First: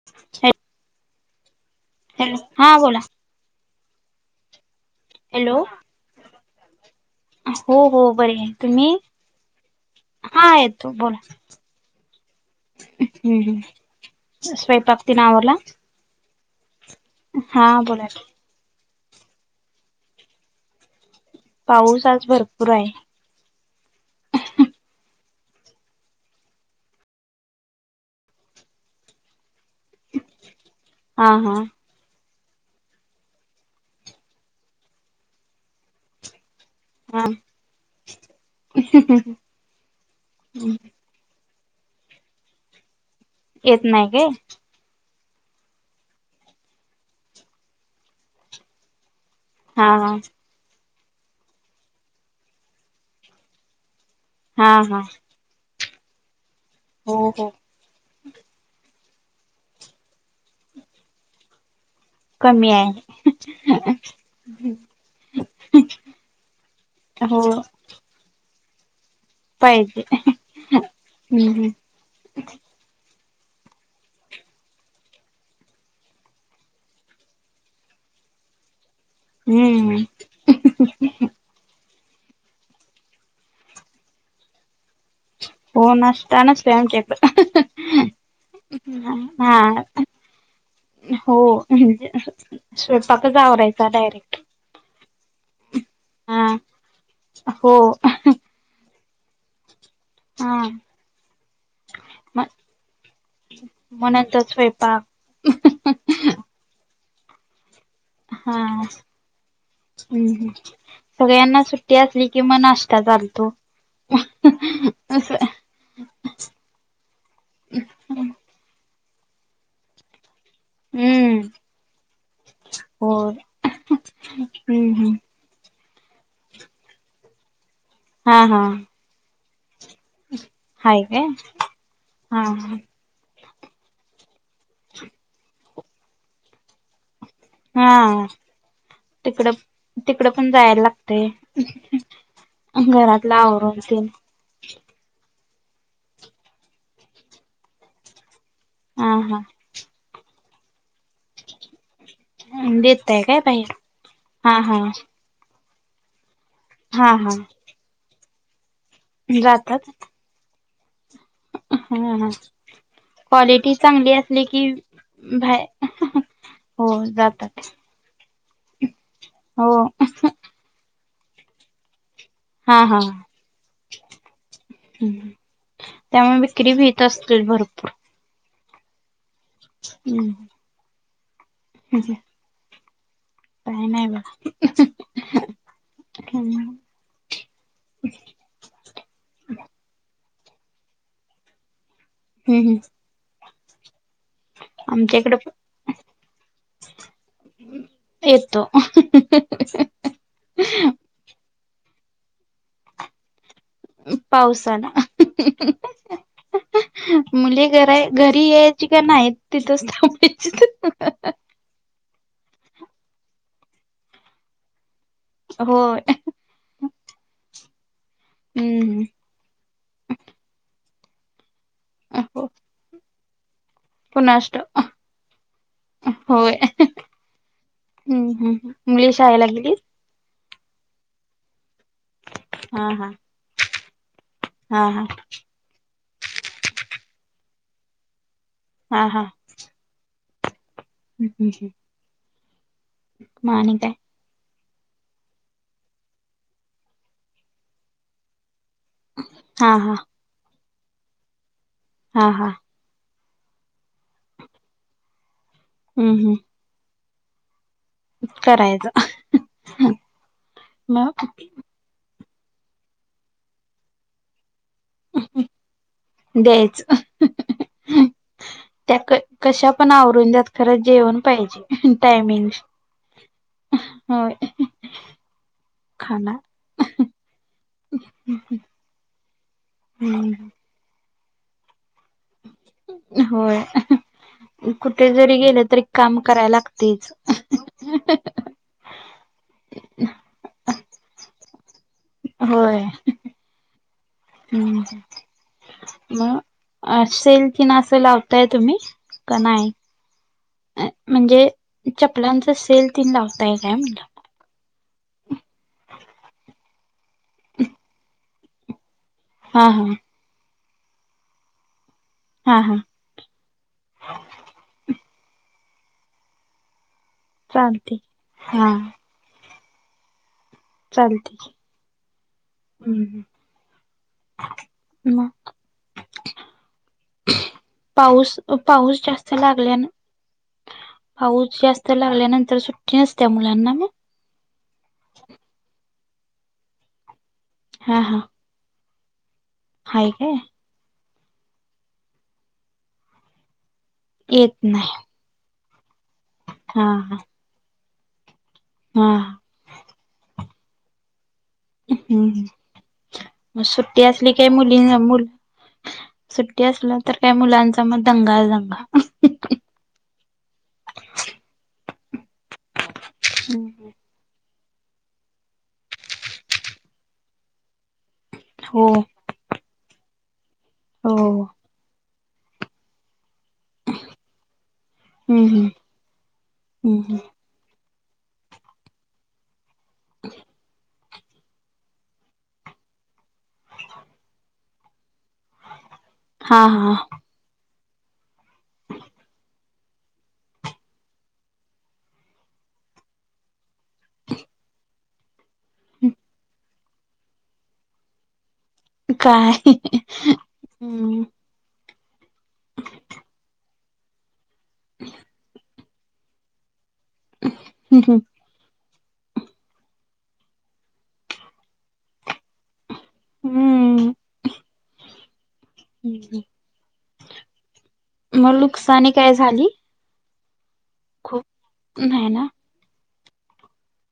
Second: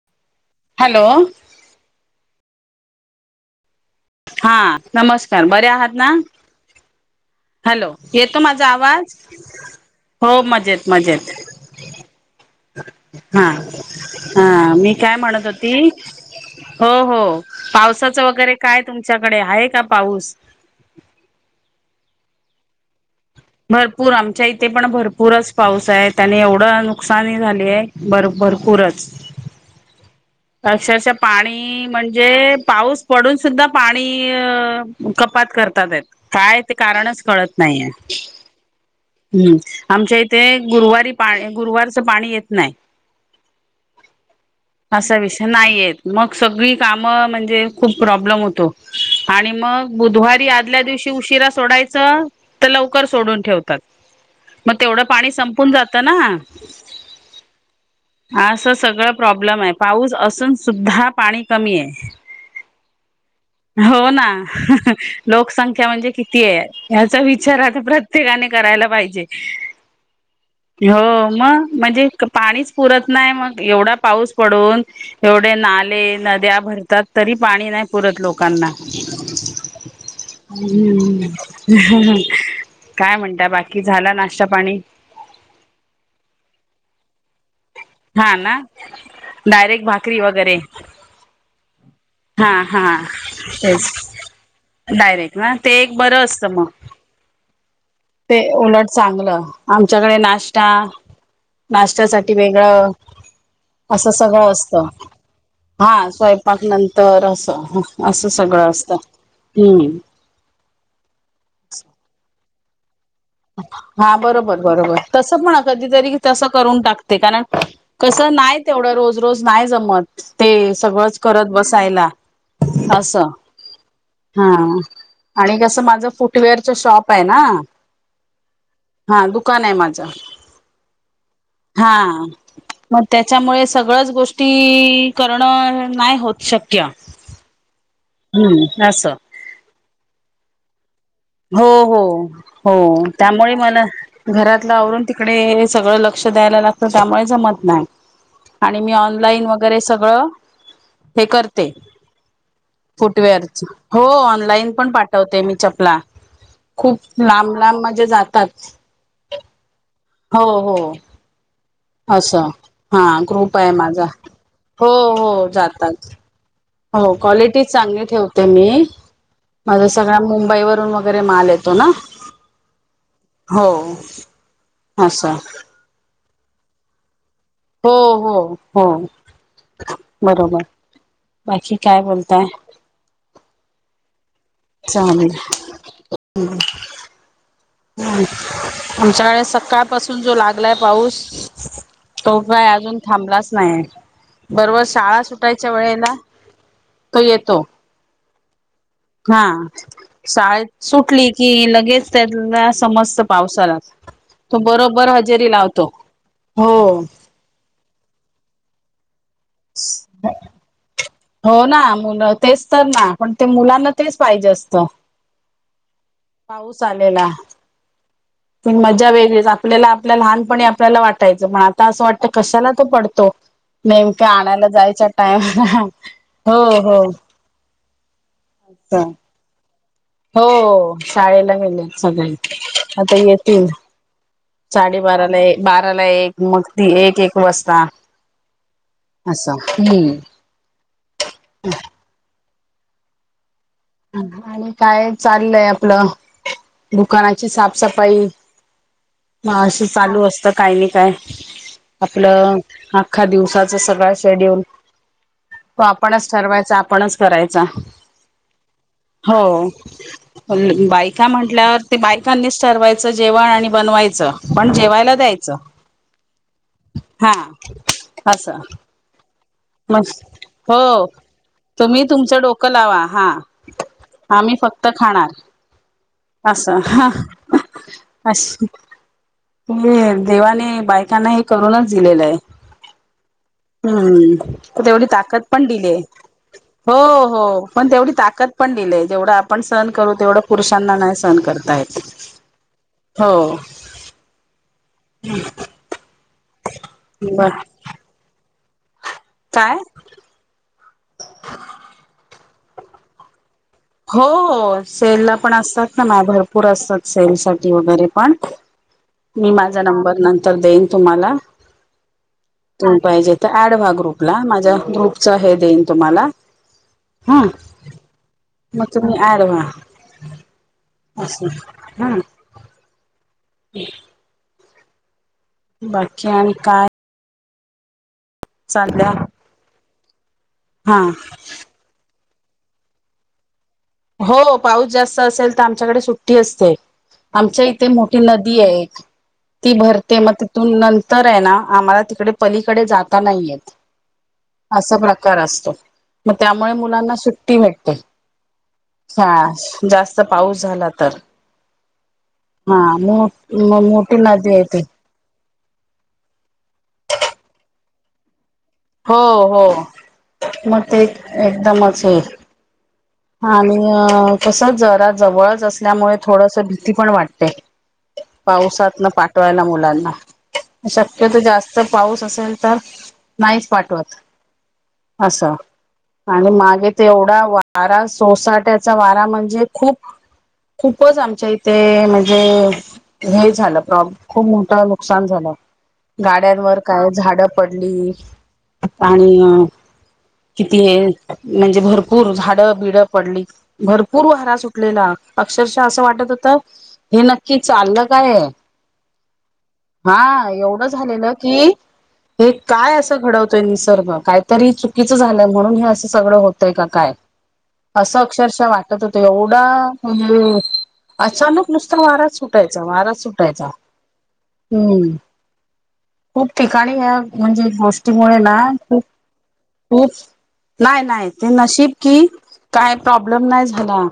[unintelligible] Hello hello हा बोला नमस्कार! बरे आहात? हो हॅलो हो बरी येतो आहे माझा तुम्ही आवाज? हो हा मजेत येतो बोला मजेत. हम्म हा हम्म हा मी स्वयंपाक काय तीन म्हणत आवरला होती. हो हो हा बोला पावसाच की वगैरे काय तुमच्याकडे आहे का पाऊस. पाऊस आज भरपूर आहे. भरपूर आमच्या इथे पण भरपूरच पाऊस आहे त्याने एवढं नुकसानी झाली आहे. बर भरपूरच. अक्षरशः हा हा पाणी म्हणजे पाऊस पडून सुद्धा पाणी कपात करतात आहेत. काय ते कारणच हा कळत नाहीये. हम्म आमच्या इथे गुरुवारी पा गुरुवारचं पाणी येत नाही. येत नाही काय? असा विषय नाही येत मग सगळी कामं म्हणजे खूप प्रॉब्लेम होतो. आणि हा मग हा बुधवारी आदल्या दिवशी उशीरा सोडायच तर लवकर सोडून ठेव तात हा मग हा तेवढं पाणी संपून जात ना. हो हो. असं सगळं प्रॉब्लेम आहे पाऊस असून सुद्धा पाणी कमी आहे. कमी आहे. हो ना, लोकसंख्या म्हणजे किती आहे याचा हो विचार आता प्रत्य त्येकाने करायला पाहिजे, पाहिजे हो हम्म मग म्हणजे पाणीच पुरत नाही मग एवढा पाऊस पडून एवढे नाले, नद्या भरतात तरी पाणी नाही पुरत लोकांना हम्म. हम्म, काय म्हणता बाकी झाला नाश्ता पाणी? हो नाश्ता नसतोय आमच्या इथं. हां ना! डायरेक्ट भाकरी वगैरे. हो म्हणजे हा हा स्वयंपाकच आवरायचा तेच डायरेक्ट. डायरेक्ट ना ते एक बरं हा असतं मग. हो. ते उलट चांगल. आमच्याकडे हा नाश्ता नाश्त्यासाठी म वेगळं मग असं नंतर सगळं असतं. स्वयंपाक हां स्वयंपाक नंतर असं, असं हा सगळं असतं हम्म. हम्म हम्म सगळ्यांना सुट्टी असली कि मग नाश्ता चाल हां बरोबर बरोबर तसं पण कधीतरी तसं करून टाकते कारण कसं नाही तेवढं रोज रोज नाही जमत ते सगळंच हम्म करत बसायला असं होय हां. हम्म हम्म आणि कसं माझं फुटवेअरच शॉप आहे ना हां हां. हां दुकान आहे माझं हाय काय हां. हा हा त्याच्यामुळे सगळंच गोष्टी करणं नाही होत शक्य. हां हम्म असं तिकड, तिकडं पण जायला लागत हो हो हो घरातलं त्यामुळे आवरून मला तेन घरातलं आवरून तिकडे सगळं लक्ष द्यायला लागतं त्यामुळे जमत नाही. आणि मी हा हा ऑनलाईन वगैरे सगळं हे करते. देताय काय फुटवेअरच, बाहेर हो हा ऑनलाइन हा पण पाठवते मी चपला खूप हा हा लांब लांब म्हणजे जातात. जातात? हो हो. हा हा असं हां ग्रुप आहे क्वालिटी माझा चांगली असली की हो हो बाहेर जातात. हो क्वालिटी चांगली ठेव ते मी, हो माझा सगळा मुंबई वरून वगैरे माल येतो ना. हा हा हो असं. त्यामुळ विक्री भीत असतील भर हो हो हो हम्म बरोबर, बाकी काय बोलताय? काय नाही बा. चालेल हू! हम्म हू आमच्याकडे सकाळ पाासून, जो लागलाय पाऊस. तो काय अजून थांबलाच नाहीय. बरबर आमच्या शाळा इकडे सुटायच्या वेळेला तो येतो. येतो. हा शाळेत सुटली की लगेच त्याला समजतं पाव सालाच तो पावसाला बरोबर हजेरी लावतो हो. मुले घरा घरी यायची का नाही तिथंच थांबायची. हो ना मुलं तेच तर ना पण ते मुलांना तेच पाहिजे असतं. होय! पाऊस आलेला, ती हम्म मज्जा वेगळीच आपल्याला आपल्या लहानपणी आप ल्याला वाटायचं, म आता अस वाटतं हो कशाला तो पडतो. नेमक कुणास आणायला ठाऊक जायच्या टाइमला, हो हो! हू हू मुले शाळेला गेलीत? हो शाळेला गेलेत सगळे हा हा आता येतील. हा हा साडेबारा ला ए, बाराला एक मग ती एक, एक वाजता. हा हा! असं हू. हू हू! म आणि काय? आणि काय चालंय आपलं. दुकानाची साफसफाई म हा अशी हा चालू असतात. काय नी काय हा हा आपलं आख्खा दिवसाचं सगळा शेड्यूल. तो हम्म आपणच हम्म ठरवायचा आपणच करायचा. करायचं हो होनल बाईक. मग म्हंटल्यावर ते बायकांनी च ठरवायच जेवण आणि बनवायच पण जेवाय ला द्यायच द्यायचं हा अस. त्या क-कश्या पण आवरून द्यात खरं हो जेवण पाहिजे तुम्ही तुमचं टायमिंग. डोकं लावा हा होय आम्ही फक्त खाणारं. खाणार अस हा अशी. हे हम्म देवाने बायकांना ऐक करुनच दिलेल आहे होय हूं! तेवढी कुठे जरी ताकद गेले पण तरी दिलीय काम करायला हो लागतेच हो! हो पण तेवढी ताकद पण दिलीय, जेवढ आपण सहनं करू तेवढं पुरुषांना नाही सहनं करता येत. होय हो हू मं! अ सेल ब किन असं लावताय तुम्ही का नाय? काय? अ म्हणजे चपलांचा सेल तीन लावताय काय म्हणलं. हो हो सेल ला पण असतात ना मा भरपूर असतात सेल साठी वगैरे पण. [inaudible] मी माझा हा नंबर नंतर देईन तुम्हाला. हा हा. तुम्ही पाहिजे तर, ऍड व्हा ग्रुपला. माझ्या ग्रुपचा हे देईन तुम्हाला हा चालती. मग तुम्ही ऍड व्हा, चालते असं. हा. हम्म हम्. ह मग? बाकी आणि काय? पाऊस पाऊस चालल्या जास्त लागले ना, हा पाऊस जास्त तर लागल्यानंतर सुट्टी नसत्या, मुलांना मग? हो, पाऊस जास्त असेल तर आमच्याकडे सुट्टी असते. आमच्या इथे हा मोठी हा नद दी ये, ती हाय भरते. काय मग तून नंतर आहे ना, आम्हाला तिकडे पलीकडे जाता नाही येत. येत नाही अस प्रक कार असतो. मग त्यामुळे हा मुलांना, हा सुट्टी भेटते हा शाळास. जास्त पाऊस झाला तर. हम्म, हा मो मग सुट्टी मोठी असली काय नदी आहे मुलीं ती मुल सुट्टी असलं तर काय? मुलांचा मग दंगाच दंगा. हो हो, मग ते एकदमच हे आणि कसं जरा जवळच असल्यामुळे, थोडसं भीती पण वाटते. हो पावसातनं पाठवायला मुलांना, हो शक्यतो जास्त जर पाऊस असेल तर, नाहीच पाठवत, हम्म असं. हम्म आणि मागे हम्म हम्म तेवढा वारा, सोसाट्याचा वारा म्हणजे खूप खूपच आमच्या इथे म्हणजे लई झाला प्रोब्लेम. खूप मोठं नुकसान झालं, हा गाड्यांवर हा काय, झाडं पडली. पाणी किती आहे? म्हणजे भरपूर झा झाडंबिड पडली. भरपूर वारा सुटलेला, अक्षरशः असं वाटत होतं हे नक्की चाललं काय आहे? काय हा, एवढं हम्म झालेलं की हे, काय असं घडवतोय निसर्ग. काहीतरी चुकीचं झालंय, म्हणून हे असं सगळं होतय का काय? हं. असं अक्ष् अक्षरशः वाटत होतं. एवढा म्हणजे अचानक नुसता वाराच सुटायचा वारा च सुटायचा. हम्म हम्म. हम्म खूप ठिकाणी या म्हणजे गोष्टीमुळे मग ना, खूप नुकसानी काय झाली खुप. नाय नाय खूप ते नशीब की, नाही ना काय प्रॉब्लेम नाय झाला.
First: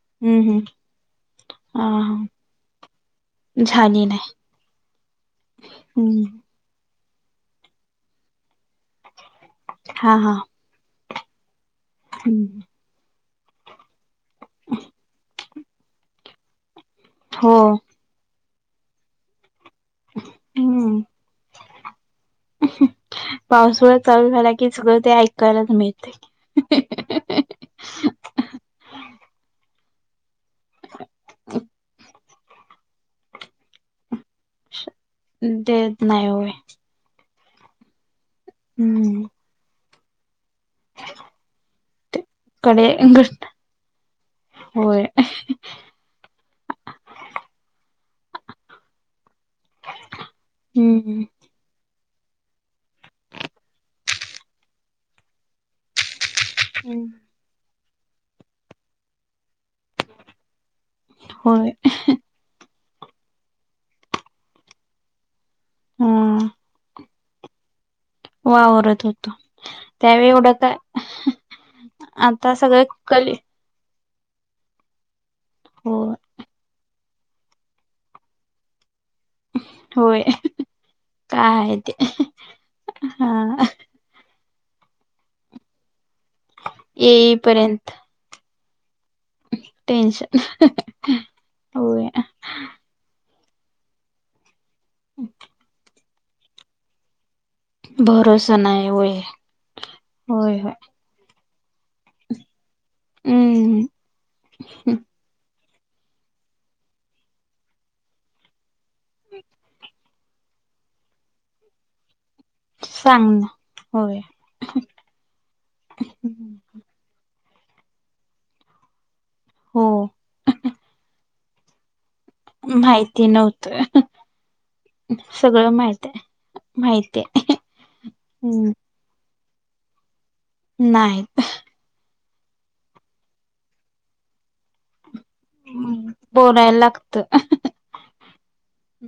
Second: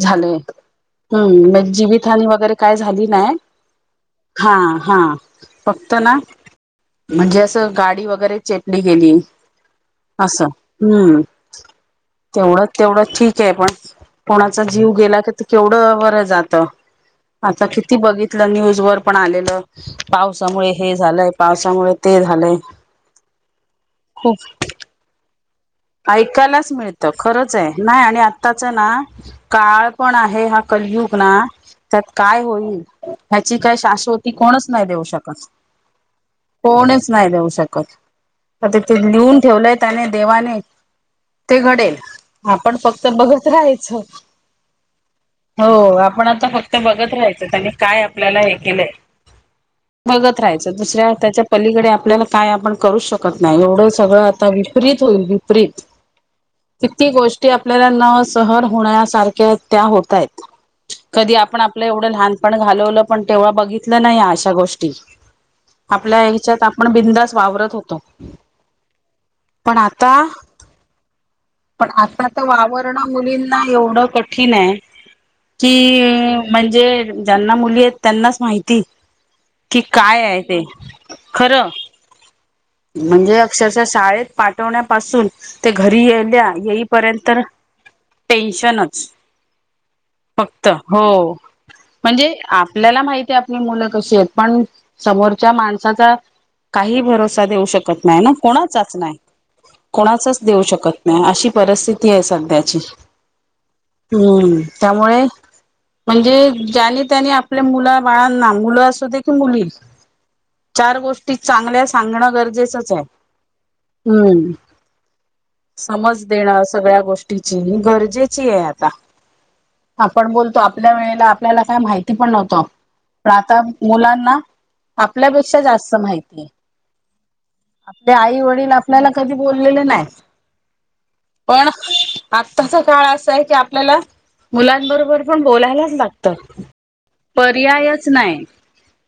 झालं हम्म एक. हम्म मी हा जीवितहानी हा वगैरे, काय झाली नाही, झाली नाही. हा हा, फक्त ना हम्म म्हणजे असं गाडी वगैरे, चेपली गेली हा हा असं. हम्म. हम्म तेवढं, तेवढं ठीक आहे, पण कोणाचा जीव गेला की केवढं वरं जातं. हो आता किती बघितलं, न्यूज वर पण आलेलं. पावसामुळे हे हम्म झालंय, पावसामुळे ते झालंय. पाऊसुळा, चालू खूप झाला की सगळं कळालं का नाही? ऐकायलाच मिळतं, खरंच ये नाही आणि आत्ताच ना काळ पण आहे, हा कलयुग ना त्यात काय होईल, ह्याची काय शाशवत ती कोणच नाही देऊ शकत, ते नाही होय कोणच नाही देऊ शकत. आता ते हम्म लिहून ठेवलंय त्याने देवाने. [inaudible] ते घडेल ते आपण कडे फक्त बघत राहायचं. होय हो आपण आता फक्त बघत राहायचं, त्यांनी काय आपल्याला हे केलंय. बघत राहायचं दुसऱ्या हम्म त्याच्या पलीकडे आपल्याला काय आपण करू शकत नाही, एवढं सगळं आता विपरीत होईल विपरीत. किती गोष्टी आपल्या न सहन होणाऱ्या सारखे त्या होतायंत कधी आपण होय आपलं एवढं लहान पण घालवलं पण तेव्हा बघितलं नाही, अशा गोष्टी. हा आपल्या ह्याच्यात आपण बिंदास वावरत होतो. वावरत होतो. पण आता त्यावेळी एवढं काय, आता सगळं कठी नाही एवढं कठीण आहे. कि हो म्हणजे ज्यांना मुली आहेत, त्यांनाच माहिती. कि काय आहे ते, खरं. अं, हं, हु. म्हणजे अक्षरशा शाळेत पाठवण्यापासून ते घरी येन्या येईपर्यंत ना टेन्शनचं टेन्शन फक्त, हो होय म्हणजे आ आपल्याला माहिती ये आपली मुलं कशी आहेत, पण समोरच्या माणसाचा काही भरोसा देऊ शकत नाही ना, भरोसा कोणाचाच नाही, होय कोणाचाच होय देऊ होय शकत नाही अशी परिस्थिती आहे सध्याची, हम्म हम् त्यामुळे म्हणजे ज्याने- त्याने आपल्या मुला बाळांना मुलं असू दे की मुली चार गोष्टी चांगल्या सांगणं गरजेचंच आहे, सांग ना होय हम्. समज देणं सगळ्या गोष्टीची गरजेची ये आता. हो आपण बोलतो आपल्या वेळेला आपल्याला काय माहिती पण नव्हतं. हा, माहिती पण आता नव्हतं मुलांना आपल्यापेक्षा जास्त माहिती ये. माहितीये. आपले आई- वडील आपल्याला कधी बोललेले नाही. नाही. पण आत्ताचा काळ असा आहे की आपल्याला मुलांबरोबर आपण बोलायलाचं लागतं, बोलायला लागत पर्यायच नाही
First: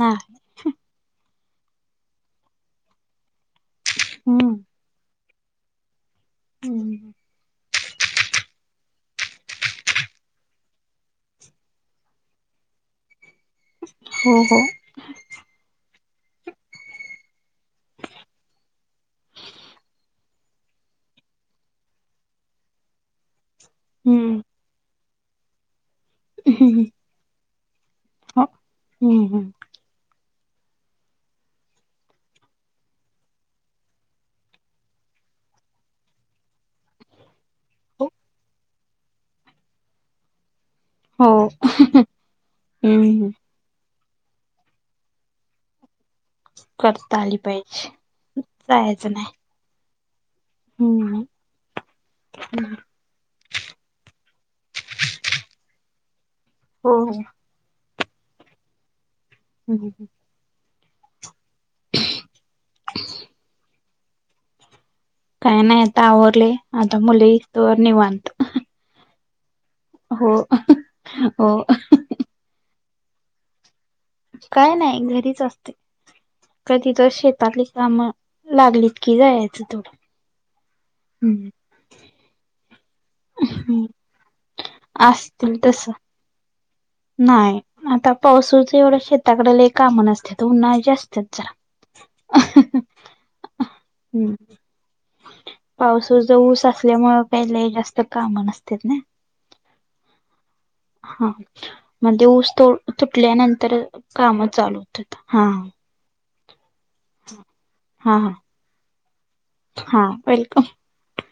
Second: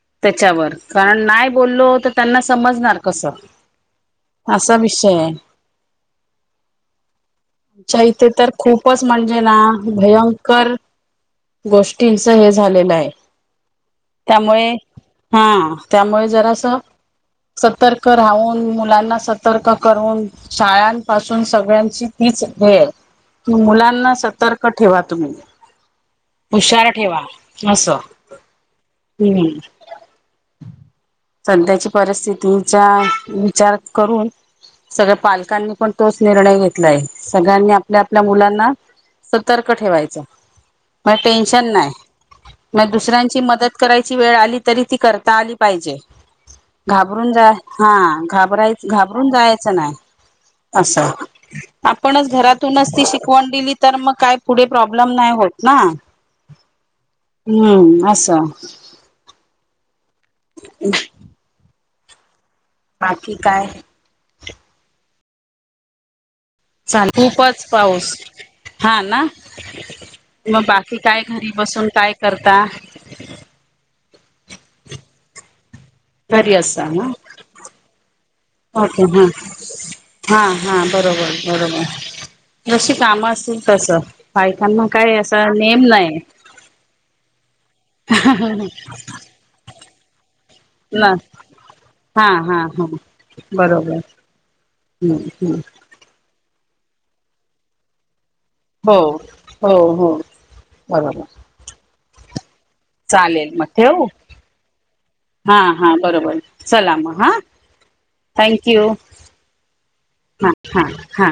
नाही त्याच्यावर. कारण नाही बोललो तर त्यांना समजणार कसं, हम्म असा विषय ये. हम्, आमच्या इथे तर खूपच म्हणजे ना भयंकर गोष्टींच हे सगळं झालेलं आहे. हो हो त्यामुळे हा त्यामुळे जरा असं सतर्क राहून, मुलांना सतर्क करून शाळांपासून सगळ्यांची तीच भेय, की मुला ना, हम्म सतर्क ठेवा तुम्ही, हम्म हुशार ठेवा असं. हो हम्म, सध्याची परिस्थितीचा विचार करून सगळ्या पालकांनी पण तोच निर्णय घेतलाय. सगळ्यांनी आपल्या आपल्या मुलांना सतर्क ठेवायच. म हो टेनशन नाही. म हम्म दुसऱ्यांची मदत करायची वेळ आली तरी ती करता आली पाहिजे. करता घाबरून आली जा, पाहिजे हा घाबरायच जायचं नाही घाबरून जायच नाही. अस, हम्म आपणच घरातूनच ती शिकवण दिली तर मग ग काय पुढे प्रॉब्लेम नाही होत ना. हो हो हम्म अस हम्म हम्म [inaudible] बाकी काय काही नाही आता आवरले. आता चाल मुले येस खूपच तोवर पाऊस निवांत. हा ना, हो मग बाकी काय घरी हो बसून काय करता? काय नाही घरीच असते. घरी असा ना कधीतरी शेतातली काम. लागलीत ओके की जायाच थोड. हा हा बरोबर बरोबर. जशी काम असतील हम्म. तस. बायकांना काय असा असतील नेम तस नाही. नाही, आता पावसाळ्याचा शेताकडे लय काम नसत्यात. उन्हाळ्याचे ना असतात जरा. हा हा हा बरोबर. ह ह तुझ ऊस असल्यामुळे काही ल‌ई जास्त काम नस हो हो हो बरोबर हा, म ते ऊस तोड चालेल मग तुटल्यानंतर काम चालू होतात. हा हा बरोबर. चला म हा, हा हा थँक यू. हा, ह वेलकम हा हा